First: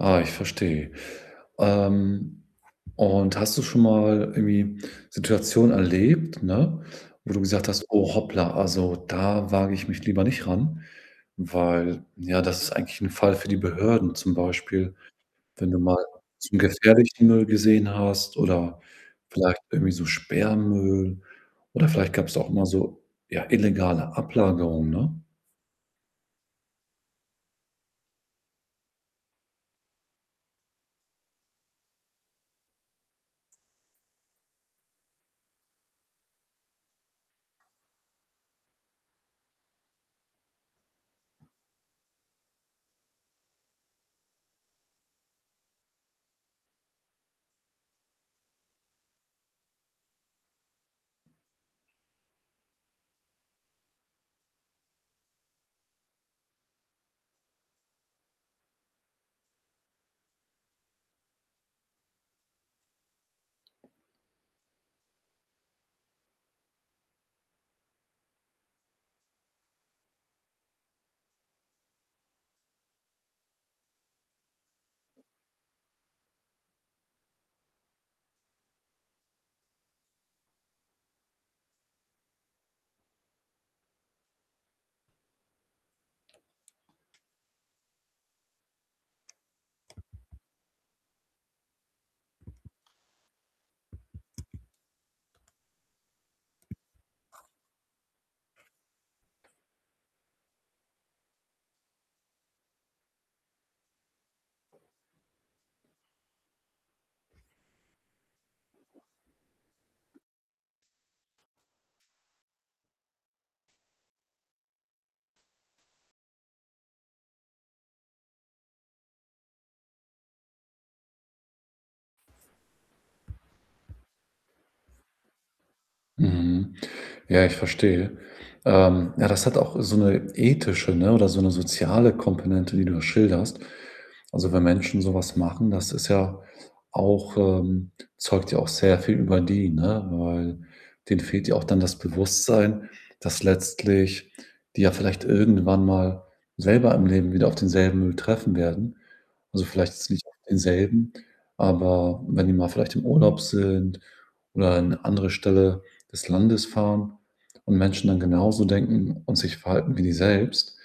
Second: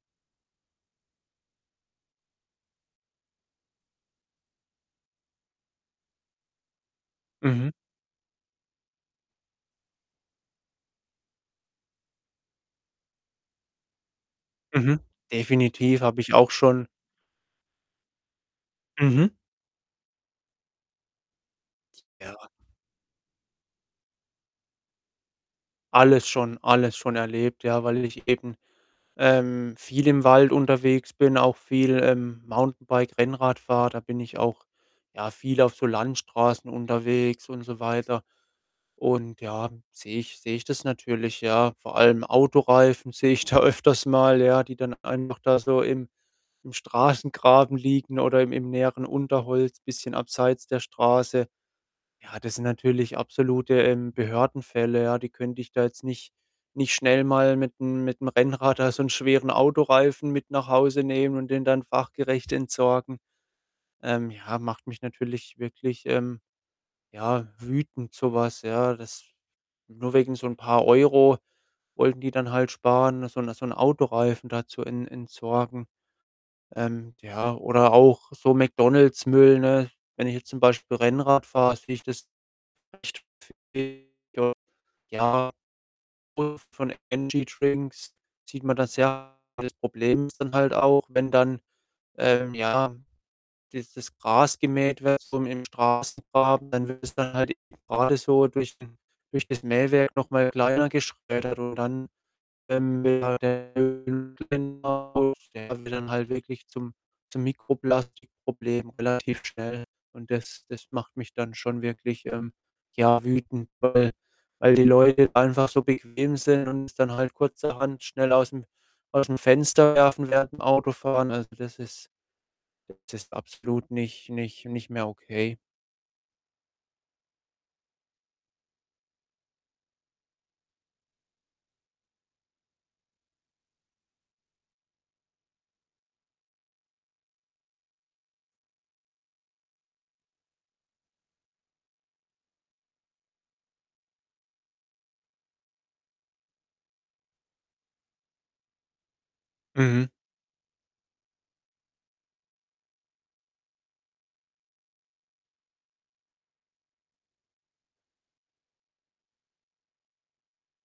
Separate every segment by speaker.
Speaker 1: Ah, ich verstehe. Ähm, und hast du schon mal irgendwie Situationen erlebt, ne, wo du gesagt
Speaker 2: Mhm.
Speaker 1: hast: „Oh, hoppla, also da wage ich mich lieber nicht ran, weil, ja, das ist eigentlich 'n Fall für die Behörden.“ Zum Beispiel,
Speaker 2: Mhm.
Speaker 1: wenn du mal
Speaker 2: Definitiv, habe ich auch
Speaker 1: zu
Speaker 2: schon.
Speaker 1: gefährlichen Müll gesehen hast oder
Speaker 2: Mhm.
Speaker 1: vielleicht irgendwie so Sperrmüll oder vielleicht gab's da
Speaker 2: Ja.
Speaker 1: auch mal so, ja, illegale Ablagerungen, ne?
Speaker 2: Alles schon alles schon erlebt, ja, weil ich eben, ähm, viel im Wald unterwegs bin, auch viel, ähm, Mountainbike, Rennrad fahre. Da bin ich auch, ja, viel auf so Landstraßen unterwegs und so weiter. Und ja, sehe ich sehe ich das natürlich, ja. Vor allem Autoreifen sehe ich da öfters mal, ja, die dann einfach da so im im Straßengraben liegen oder im im näheren Unterholz, bisschen abseits der Straße. Ja, das sind natürlich absolute, ähm, Behördenfälle, ja. Die könnte ich da jetzt nicht nicht schnell mal mit'm mit 'm Rennrad da so'n schweren Autoreifen mit nach Hause nehmen und den dann fachgerecht entsorgen. Ähm, ja, macht mich natürlich wirklich, ähm, ja, wütend so was, ja. Dass nur wegen so 'n paar Euro wollten die dann halt sparen so'n so'n Autoreifen da zu ent entsorgen. Ähm, ja, oder auch so McDonald's-Müll, ne? Wenn ich jetzt zum Beispiel Rennrad fahre, sehe ich das echt häufiger. Ja, [unintelligible] von Energy Drinks sieht man das ja. Das Problem ist dann halt auch, wenn dann, ähm, ja, dieses Gras gemäht wird so im Straßengraben, dann wird es dann halt gerade so durch den durch das Mähwerk noch mal kleiner geschreddert und dann, ähm, [unintelligible] wird dann halt wirklich zum zum Mikroplastik-Problem relativ schnell. Und das das macht mich dann schon wirklich, ähm, ja wütend, weil weil die Leute einfach so bequem sind und es dann halt kurzerhand schnell aus'm aus'm Fenster werfen während dem Autofahren. Also, das ist das ist absolut nicht nicht nicht mehr okay.
Speaker 1: Mhm. Ja, ich verstehe. Ähm, ja, das hat auch so 'ne ethische, ne, oder so 'ne soziale Komponente, die du da schilderst. Also, wenn Menschen so was machen, das ist ja auch ähm, zeugt ja auch sehr viel über die, ne? Weil denen fehlt ja auch dann das Bewusstsein, dass letztlich die ja vielleicht irgendwann mal selber im Leben wieder auf denselben Müll treffen werden. Also, vielleicht
Speaker 2: Mhm.
Speaker 1: jetzt nicht auf denselben, aber wenn die mal vielleicht im Urlaub sind oder an 'ne andere Stelle des Landes fahren und Menschen dann genauso denken und sich verhalten wie die selbst.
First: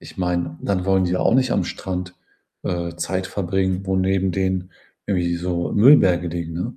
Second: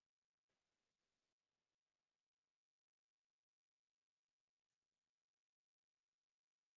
Speaker 1: Ich meine, dann wollen die ja auch nicht am Strand, äh, Zeit verbringen, wo neben denen irgendwie so Müllberge liegen, ne?